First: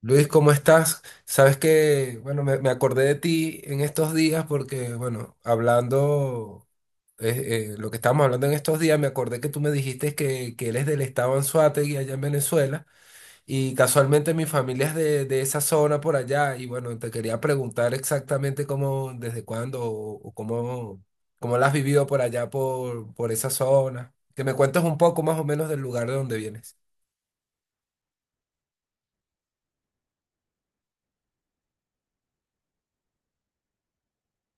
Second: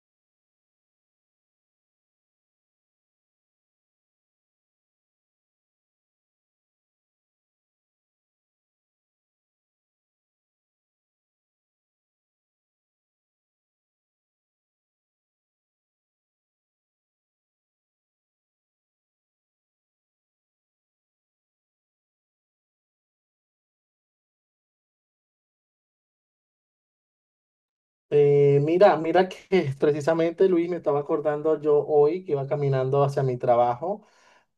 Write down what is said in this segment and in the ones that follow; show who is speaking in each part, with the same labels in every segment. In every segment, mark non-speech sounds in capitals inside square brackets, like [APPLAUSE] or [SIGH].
Speaker 1: Luis, ¿cómo estás? Sabes que, bueno, me acordé de ti en estos días porque, bueno, hablando, lo que estábamos hablando en estos días, me acordé que tú me dijiste que eres del estado Anzoátegui allá en Venezuela y casualmente mi familia es de esa zona por allá y, bueno, te quería preguntar exactamente cómo, desde cuándo o cómo, cómo la has vivido por allá, por esa zona. Que me cuentes un poco más o menos del lugar de donde vienes.
Speaker 2: Mira que [LAUGHS] precisamente Luis me estaba acordando yo hoy que iba caminando hacia mi trabajo.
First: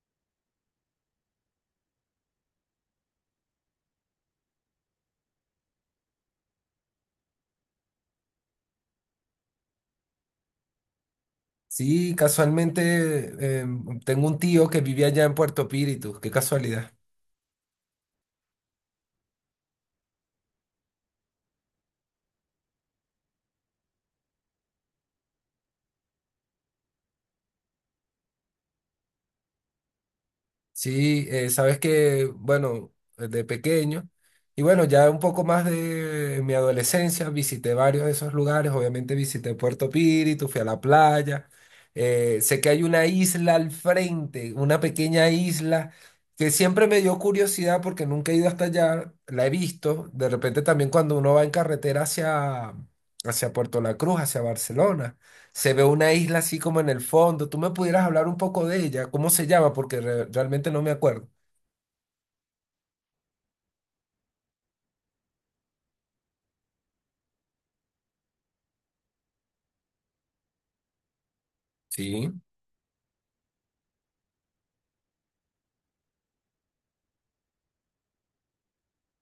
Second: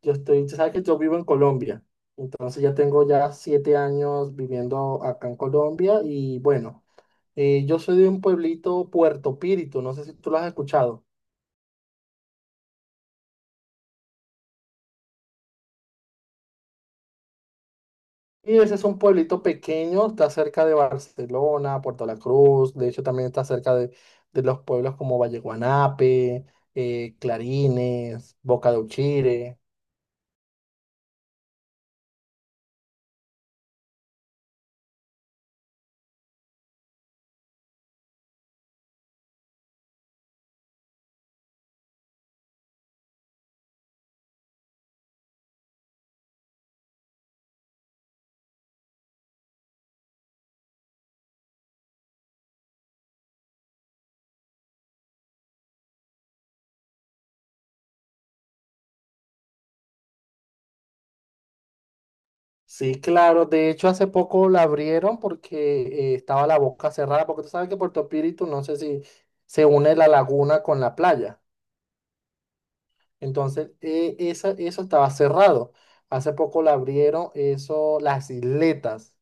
Speaker 2: Yo estoy, tú sabes que yo vivo en Colombia, entonces ya tengo ya 7 años viviendo acá en Colombia y bueno, yo soy de un pueblito Puerto Píritu, no sé si tú lo has escuchado.
Speaker 1: Sí, casualmente tengo un tío que vivía allá en Puerto Píritu, qué casualidad.
Speaker 2: Y ese es un pueblito pequeño, está cerca de Barcelona, Puerto La Cruz, de hecho también está cerca de los pueblos como Valle Guanape, Clarines, Boca de Uchire.
Speaker 1: Sí, sabes que, bueno, de pequeño, y bueno, ya un poco más de mi adolescencia, visité varios de esos lugares, obviamente visité Puerto Píritu, fui a la playa, sé que hay una isla al frente, una pequeña isla, que siempre me dio curiosidad porque nunca he ido hasta allá, la he visto, de repente también cuando uno va en carretera hacia, hacia Puerto La Cruz, hacia Barcelona. Se ve una isla así como en el fondo. ¿Tú me pudieras hablar un poco de ella? ¿Cómo se llama? Porque realmente no me acuerdo.
Speaker 2: Sí, claro. De hecho, hace poco la abrieron porque estaba la boca cerrada, porque tú sabes que Puerto Píritu, no sé si se une la laguna con la playa.
Speaker 1: Sí.
Speaker 2: Entonces, eso estaba cerrado. Hace poco la abrieron, eso, las isletas.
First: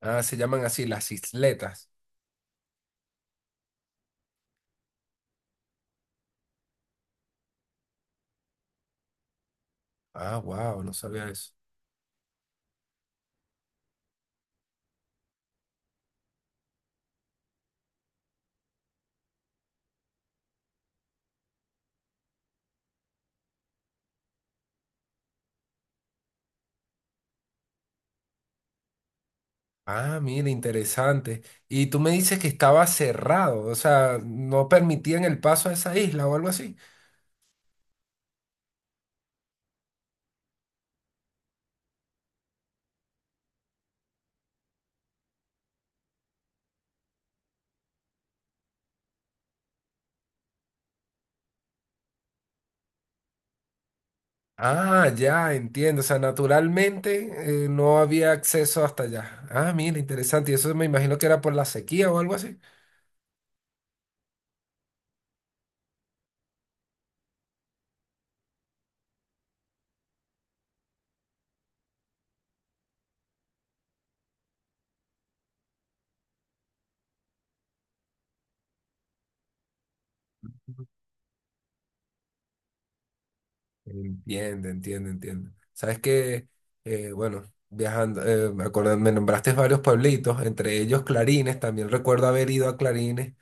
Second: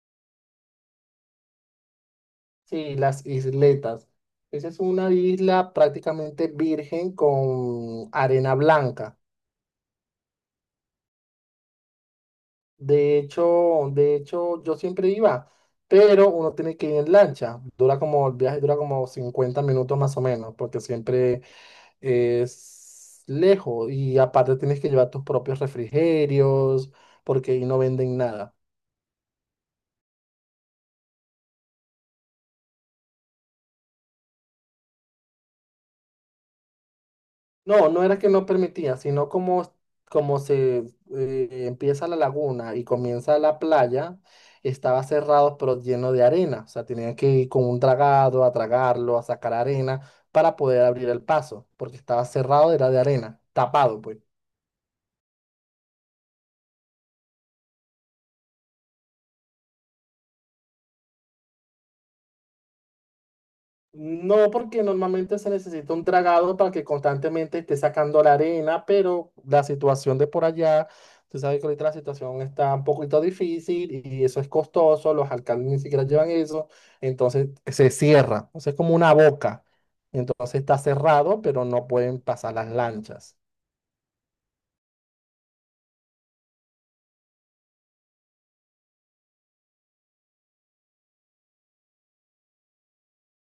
Speaker 1: Ah, se llaman así, las isletas.
Speaker 2: Sí, las isletas. Esa es una isla prácticamente virgen con arena blanca.
Speaker 1: Ah, wow, no sabía eso.
Speaker 2: De hecho, yo siempre iba, pero uno tiene que ir en lancha. Dura como, el viaje dura como 50 minutos más o menos, porque siempre es lejos. Y aparte tienes que llevar tus propios refrigerios, porque ahí no venden nada.
Speaker 1: Ah, mira, interesante. Y tú me dices que estaba cerrado, o sea, no permitían el paso a esa isla o algo así.
Speaker 2: No, no era que no permitía, sino como, como se empieza la laguna y comienza la playa, estaba cerrado pero lleno de arena. O sea, tenían que ir con un dragado a tragarlo, a sacar arena para poder abrir el paso, porque estaba cerrado, era de arena, tapado, pues.
Speaker 1: Ah, ya, entiendo. O sea, naturalmente no había acceso hasta allá. Ah, mira, interesante. Y eso me imagino que era por la sequía o algo así.
Speaker 2: No, porque normalmente se necesita un dragado para que constantemente esté sacando la arena, pero la situación de por allá, tú sabes que ahorita la situación está un poquito difícil y eso es costoso, los alcaldes ni siquiera llevan eso, entonces se cierra, o sea, es como una boca, entonces está cerrado, pero no pueden pasar las lanchas.
Speaker 1: Entiende, entiende, entiende. Sabes que, bueno, viajando, me nombraste varios pueblitos, entre ellos Clarines, también recuerdo haber ido a Clarines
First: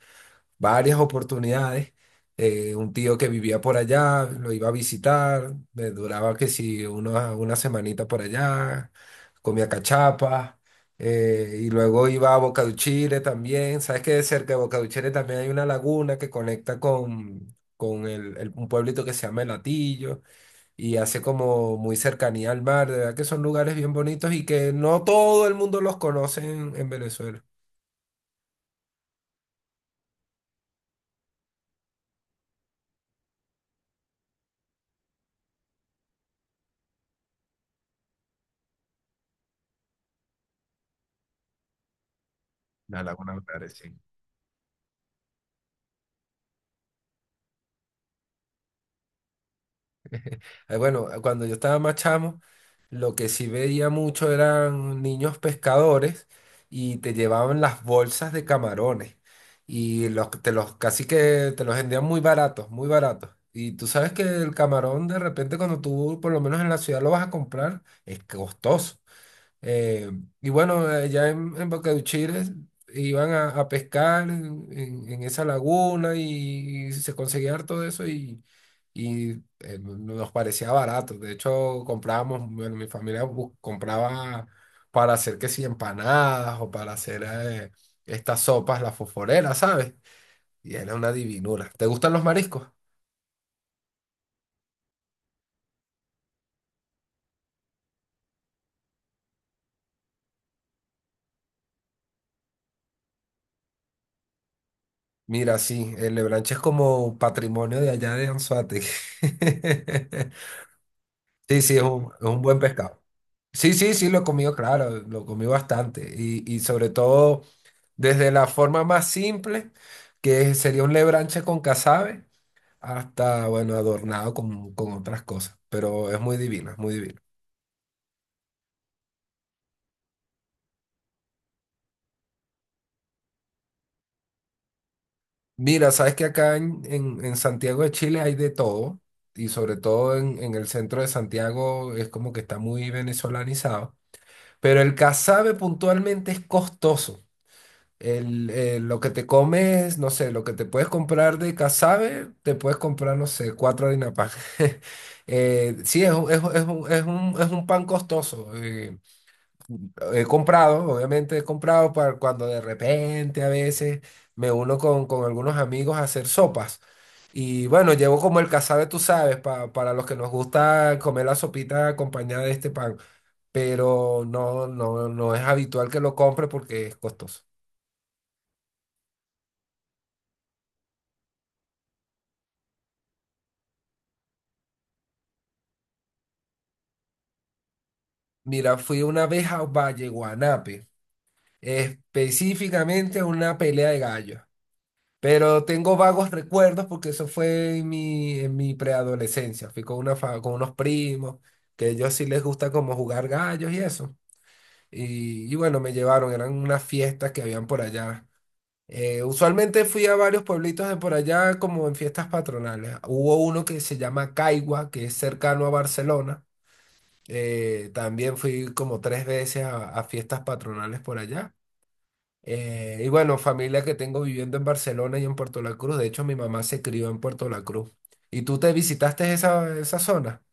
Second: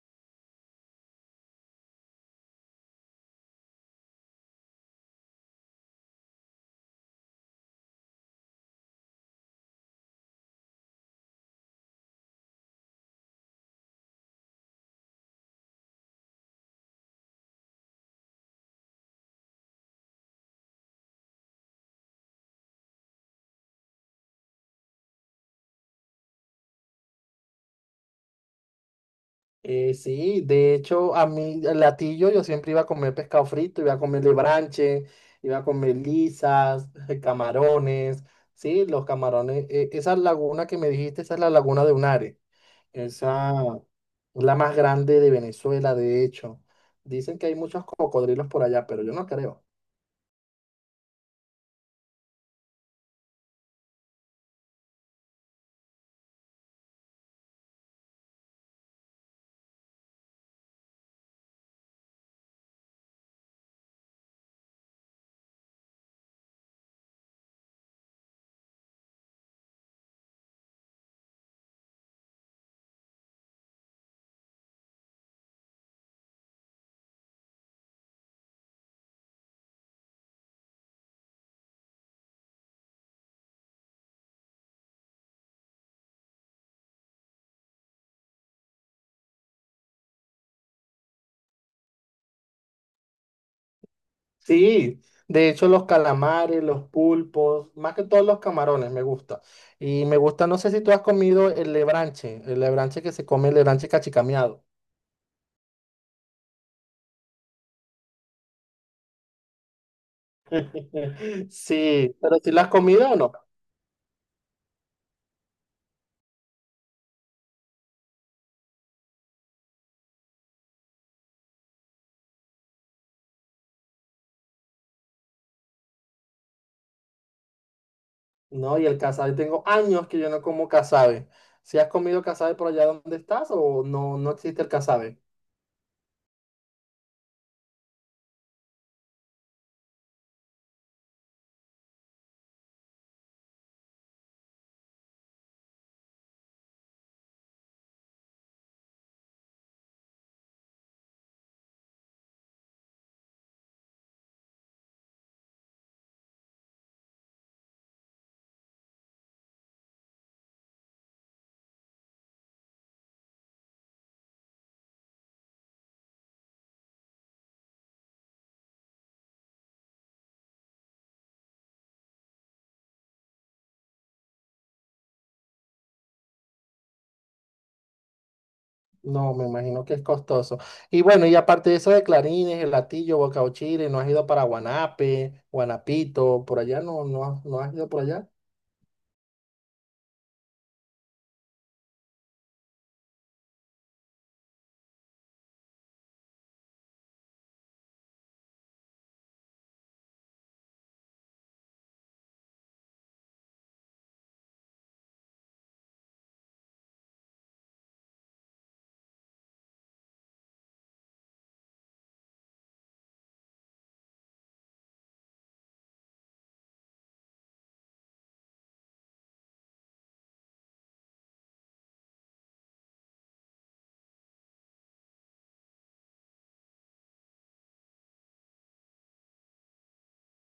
Speaker 1: varias oportunidades. Un tío que vivía por allá, lo iba a visitar, me duraba que si una semanita por allá, comía cachapa, y luego iba a Boca también. Sabes que cerca de Boca también hay una laguna que conecta con un pueblito que se llama El Hatillo y hace como muy cercanía al mar, de verdad que son lugares bien bonitos y que no todo el mundo los conoce en Venezuela.
Speaker 2: Sí, de hecho, a mí, el latillo, yo siempre iba a comer pescado frito, iba a comer lebranche, iba a comer lisas, [LAUGHS] camarones, sí, los camarones. Esa laguna que me dijiste, esa es la laguna de Unare.
Speaker 1: La Laguna
Speaker 2: Esa
Speaker 1: de sí.
Speaker 2: es la más grande de Venezuela, de hecho. Dicen que hay muchos cocodrilos por allá, pero yo no creo.
Speaker 1: Bueno, cuando yo estaba más chamo, lo que sí veía mucho eran niños pescadores y te llevaban las bolsas de camarones y los, te los casi que te los vendían muy baratos, muy baratos. Y tú sabes que el camarón de repente cuando tú, por lo menos en la ciudad, lo vas a comprar, es costoso. Eh, y bueno, allá en Bocauchires iban a pescar en, en esa laguna y, se conseguía harto de eso y, nos parecía barato. De hecho, comprábamos, bueno, compraba para hacer que si empanadas o para hacer estas sopas, las fosforeras, ¿sabes? Y era una divinura. ¿Te gustan los mariscos?
Speaker 2: Sí, de hecho los calamares, los pulpos, más que todos los camarones me gusta. Y me gusta, no sé si tú has comido el lebranche que se come, el lebranche cachicameado.
Speaker 1: Mira, sí, el Lebranche es como patrimonio de allá de Anzoátegui. [LAUGHS]
Speaker 2: [LAUGHS]
Speaker 1: Sí, es
Speaker 2: Sí,
Speaker 1: es
Speaker 2: pero
Speaker 1: un
Speaker 2: si lo
Speaker 1: buen
Speaker 2: has
Speaker 1: pescado.
Speaker 2: comido o no.
Speaker 1: Sí, sí, sí, lo he comido, claro, lo comí bastante. Y sobre todo desde la forma más simple, que sería un lebranche con casabe, hasta, bueno, adornado con otras cosas. Pero es muy divino, es muy divino.
Speaker 2: No, y el casabe, tengo años que yo no como casabe. ¿Si has comido casabe por allá donde estás o no, no existe el casabe?
Speaker 1: Mira, sabes que acá en, en Santiago de Chile hay de todo, y sobre todo en el centro de Santiago es como que está muy venezolanizado. Pero el casabe puntualmente es costoso. Lo que te comes, no sé, lo que te puedes comprar de casabe, te puedes comprar, no sé, cuatro harina pan. [LAUGHS] Sí, es un pan costoso. He comprado, obviamente he comprado para cuando de repente a veces me uno con algunos amigos a hacer sopas. Y bueno, llevo como el casabe, tú sabes, para los que nos gusta comer la sopita acompañada de este pan. Pero no, no, no es habitual que lo compre porque es costoso.
Speaker 2: No, me imagino que es costoso. Y bueno, y aparte de eso de clarines, el latillo, boca Bocauchire, ¿no has ido para Guanape, Guanapito, por allá? No, no, no has ido por allá.
Speaker 1: Mira, fui una vez a Valle Guanape, específicamente a una pelea de gallos. Pero tengo vagos recuerdos porque eso fue en mi preadolescencia. Fui con, con unos primos, que a ellos sí les gusta como jugar gallos y eso. Y bueno, me llevaron, eran unas fiestas que habían por allá. Usualmente fui a varios pueblitos de por allá como en fiestas patronales. Hubo uno que se llama Caigua, que es cercano a Barcelona también fui como 3 veces a fiestas patronales por allá. Y bueno, familia que tengo viviendo en Barcelona y en Puerto La Cruz. De hecho, mi mamá se crió en Puerto La Cruz. ¿Y tú te visitaste esa, esa zona?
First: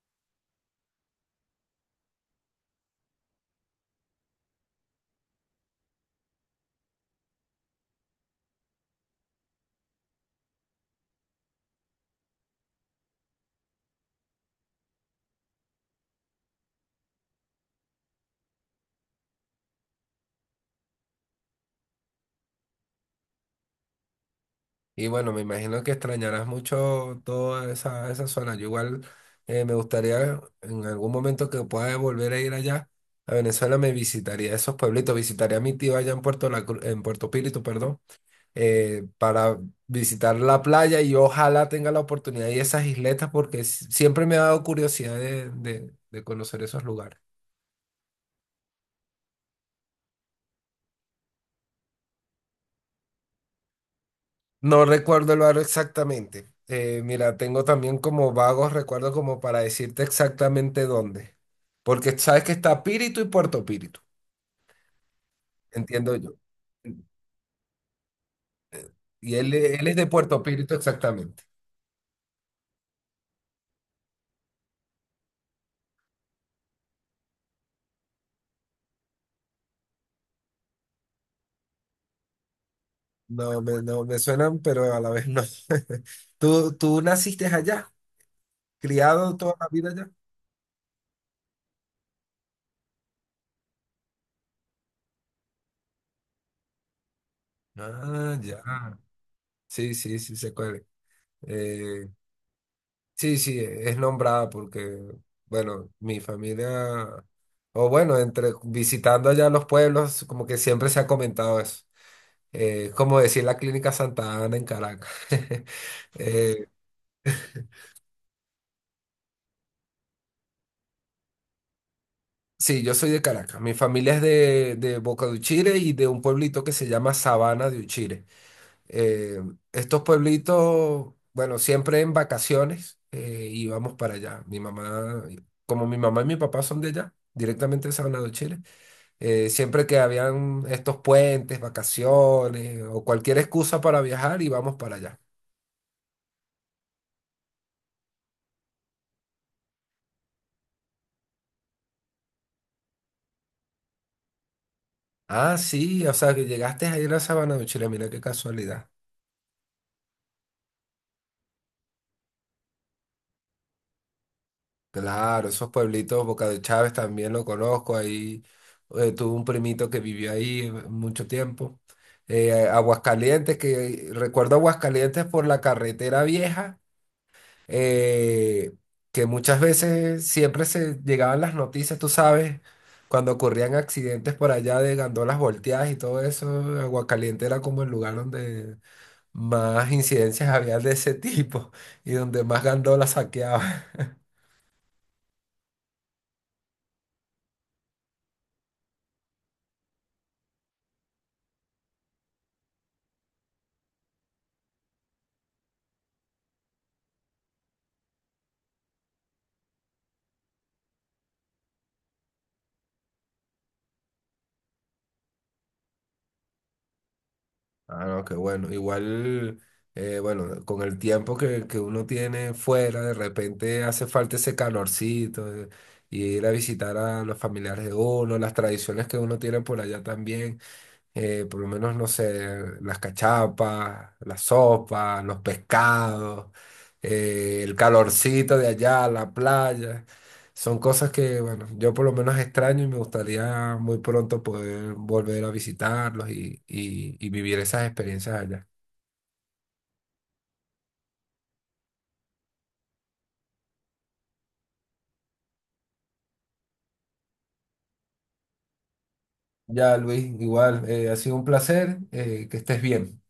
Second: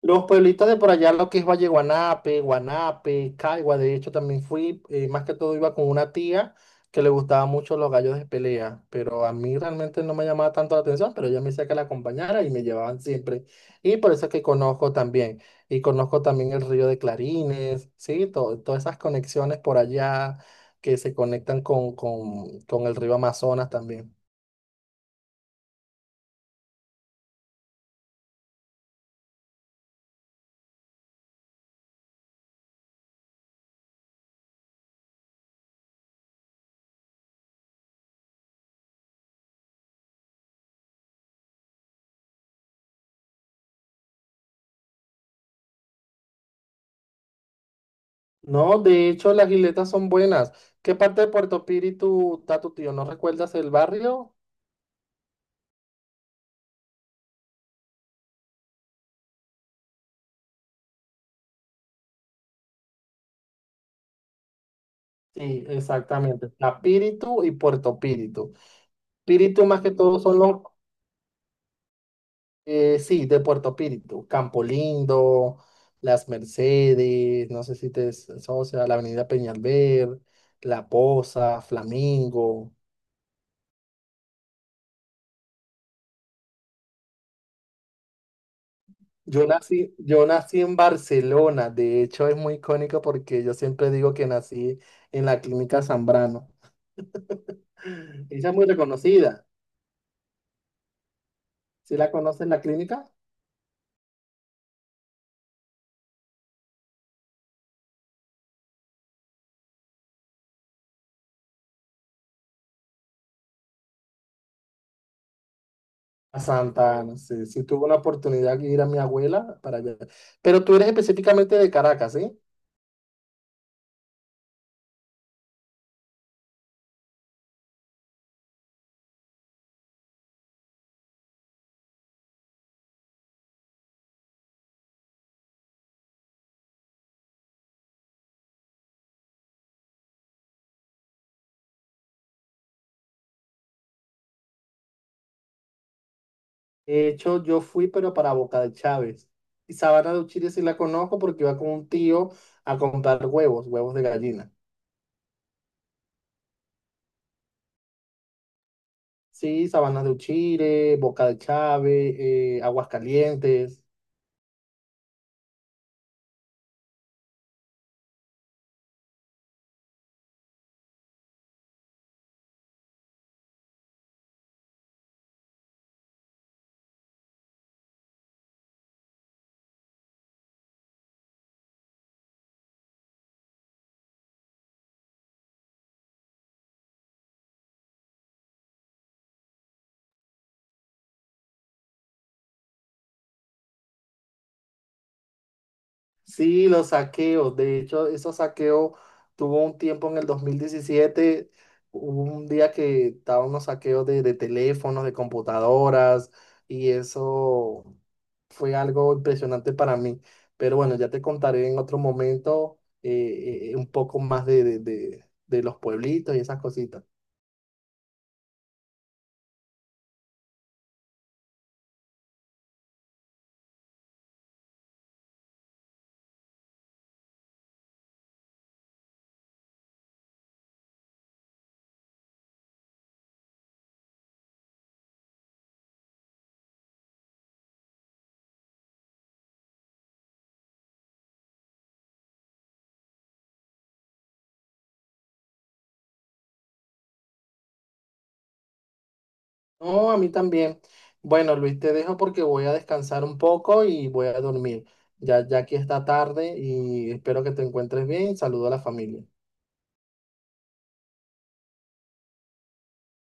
Speaker 2: Los pueblitos de por allá, lo que es Valle Guanape, Guanape, Caigua, de hecho también fui, más que todo iba con una tía que le gustaba mucho los gallos de pelea, pero a mí realmente no me llamaba tanto la atención, pero ella me decía que la acompañara y me llevaban siempre. Y por eso es que conozco también, y conozco también el río de Clarines, ¿sí? Todas esas conexiones por allá que se conectan con el río Amazonas también.
Speaker 1: Y bueno, me imagino que extrañarás mucho toda esa, esa zona. Yo igual me gustaría en algún momento que pueda volver a ir allá a Venezuela, me visitaría esos pueblitos, visitaría a mi tío allá en Puerto La Cruz, en Puerto Píritu, perdón. Para visitar la playa y ojalá tenga la oportunidad de esas isletas porque siempre me ha dado curiosidad de, de conocer esos lugares.
Speaker 2: No, de hecho las isletas son buenas. ¿Qué parte de Puerto Píritu está tu tío? ¿No recuerdas el barrio?
Speaker 1: No recuerdo el barrio exactamente. Mira, tengo también como vagos recuerdos como para decirte exactamente dónde. Porque sabes que está Píritu y Puerto Píritu,
Speaker 2: Sí,
Speaker 1: entiendo yo.
Speaker 2: exactamente. Está Píritu y Puerto Píritu.
Speaker 1: Y él,
Speaker 2: Píritu más
Speaker 1: él
Speaker 2: que
Speaker 1: es de
Speaker 2: todo son
Speaker 1: Puerto Píritu exactamente.
Speaker 2: sí, de Puerto Píritu. Campo Lindo, Las Mercedes, no sé si te asocia, la Avenida Peñalver, La Poza, Flamingo.
Speaker 1: No me suenan, pero a la vez no. [LAUGHS] ¿Tú, tú naciste allá? ¿Criado
Speaker 2: Yo
Speaker 1: toda la vida
Speaker 2: nací,
Speaker 1: allá?
Speaker 2: yo nací en Barcelona, de hecho es muy icónico porque yo siempre digo que nací en la clínica Zambrano.
Speaker 1: Ah,
Speaker 2: Ella es
Speaker 1: ya.
Speaker 2: muy reconocida.
Speaker 1: Sí, sí, sí, sé cuál. Es.
Speaker 2: ¿Si la
Speaker 1: Eh,
Speaker 2: conoce en la clínica?
Speaker 1: sí, sí, es nombrada porque, bueno, mi familia, o bueno, entre visitando allá los pueblos, como que siempre se ha comentado eso. Es como decir la Clínica Santa Ana en Caracas. [LAUGHS]
Speaker 2: A
Speaker 1: Eh,
Speaker 2: Santa Ana, sí. Sí tuve una oportunidad de ir a mi abuela para allá. Pero tú eres específicamente de Caracas, ¿sí?
Speaker 1: sí, yo soy de Caracas. Mi familia es de Boca de Uchire y de un pueblito que se llama Sabana de Uchire. Eh, estos pueblitos, bueno, siempre en vacaciones íbamos para allá. Mi mamá, como mi mamá y mi papá son de allá, directamente de Salvador, Chile, siempre que habían estos puentes, vacaciones o cualquier excusa para viajar, íbamos para allá.
Speaker 2: De hecho, yo fui, pero para Boca de Chávez. Y Sabana de Uchiri sí la conozco porque iba con un tío a comprar huevos, huevos de gallina.
Speaker 1: Ah, sí, o sea que llegaste ayer a Sabana de Chile, mira qué casualidad.
Speaker 2: Sí, Sabana de Uchiri, Boca de Chávez, Aguascalientes.
Speaker 1: Claro, esos pueblitos, Boca de Chávez también lo conozco, ahí tuve un primito que vivió ahí mucho tiempo. Aguascalientes, que recuerdo Aguascalientes por la carretera vieja, eh, que muchas veces siempre se llegaban las noticias, tú sabes, cuando ocurrían accidentes por allá de gandolas volteadas y todo eso, Aguascalientes era como el lugar donde más incidencias había de ese [LAUGHS] tipo y donde más gandolas saqueaban.
Speaker 2: Sí, los saqueos. De hecho, esos saqueos tuvo un tiempo en el 2017, hubo un día que estaban unos saqueos de teléfonos, de computadoras, y eso fue algo impresionante para mí. Pero bueno, ya te contaré en otro momento un poco más de los pueblitos y esas cositas.
Speaker 1: Ah, no, qué bueno. Igual, bueno, con el tiempo que uno tiene fuera, de repente hace falta ese calorcito, y ir a visitar a los familiares de uno, las tradiciones que uno tiene por allá también por lo menos, no sé, las cachapas, la sopa, los pescados, el calorcito de allá, la playa. Son cosas que, bueno, yo por lo menos extraño y me gustaría muy pronto poder volver a visitarlos y, y vivir esas experiencias allá.
Speaker 2: No, a mí también. Bueno, Luis, te dejo porque voy a descansar un poco y voy a dormir. Ya, ya aquí está tarde y espero que te encuentres bien. Saludo a la familia.
Speaker 1: Ya, Luis, igual, ha sido un placer, que estés bien.